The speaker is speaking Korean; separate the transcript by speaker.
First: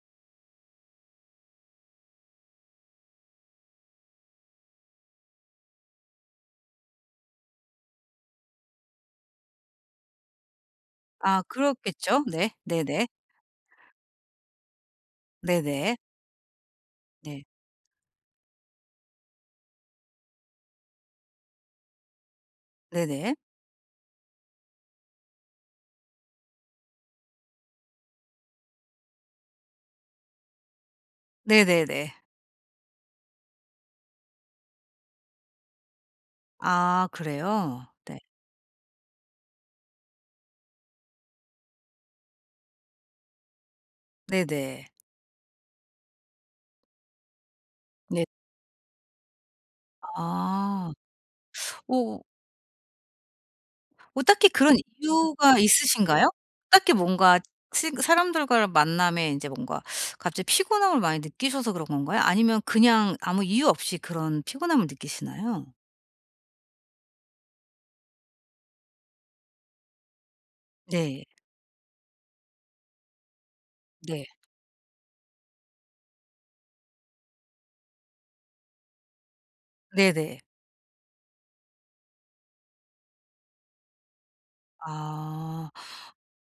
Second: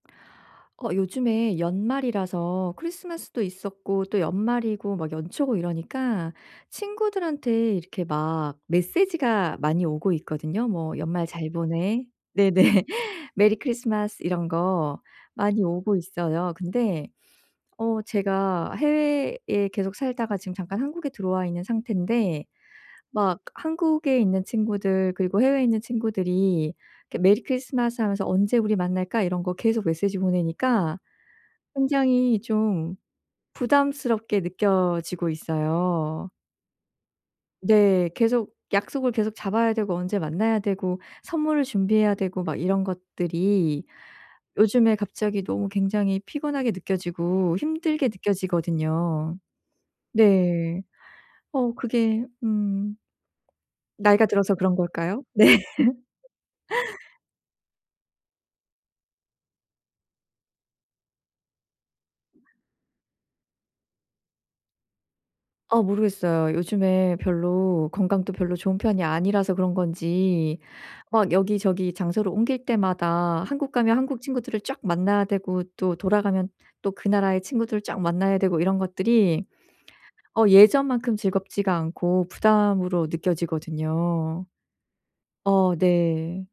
Speaker 1: 어 요즘에 연말이라서 크리스마스도 있었고 또 연말이고 막 연초고 이러니까 친구들한테 이렇게 막 메시지가 많이 오고 있거든요. 뭐 "연말
Speaker 2: 아
Speaker 1: 잘 보내."
Speaker 2: 그렇겠죠? 네.
Speaker 1: 네네.
Speaker 2: 네네.
Speaker 1: "메리 크리스마스!" 이런 거 많이 오고
Speaker 2: 네네.
Speaker 1: 있어요. 근데
Speaker 2: 네.
Speaker 1: 어 제가 해외에 계속 살다가 지금 잠깐 한국에 들어와 있는 상태인데
Speaker 2: 네네.
Speaker 1: 막 한국에 있는 친구들 그리고 해외에 있는 친구들이 이렇게 "메리 크리스마스!" 하면서 "언제 우리 만날까?" 이런 거 계속 메시지 보내니까
Speaker 2: 네네네.
Speaker 1: 굉장히 좀 부담스럽게 느껴지고 있어요.
Speaker 2: 아 그래요?
Speaker 1: 네.
Speaker 2: 네.
Speaker 1: 계속 약속을 계속 잡아야 되고 언제 만나야 되고 선물을 준비해야 되고 막 이런 것들이
Speaker 2: 네네.
Speaker 1: 요즘에 갑자기 너무 굉장히 피곤하게 느껴지고 힘들게
Speaker 2: 네
Speaker 1: 느껴지거든요. 네.
Speaker 2: 아.
Speaker 1: 어 그게
Speaker 2: 오
Speaker 1: 음
Speaker 2: 뭐
Speaker 1: 나이가
Speaker 2: 딱히
Speaker 1: 들어서
Speaker 2: 그런
Speaker 1: 그런 걸까요? 네.
Speaker 2: 이유가 있으신가요? 딱히 뭔가 친 사람들과를 만남에 이제 뭔가 갑자기 피곤함을 많이 느끼셔서 그런 건가요? 아니면 그냥 아무 이유 없이 그런 피곤함을 느끼시나요?
Speaker 1: 아 모르겠어요. 요즘에 별로 건강도 별로 좋은 편이 아니라서 그런 건지
Speaker 2: 네.
Speaker 1: 막 여기저기 장소를 옮길 때마다 한국 가면 한국
Speaker 2: 네.
Speaker 1: 친구들을 쫙 만나야 되고 또 돌아가면 또 그 나라의 친구들을 쫙 만나야 되고 이런 것들이
Speaker 2: 네네.
Speaker 1: 어 예전만큼 즐겁지가 않고 부담으로 느껴지거든요.
Speaker 2: 아.
Speaker 1: 어 네.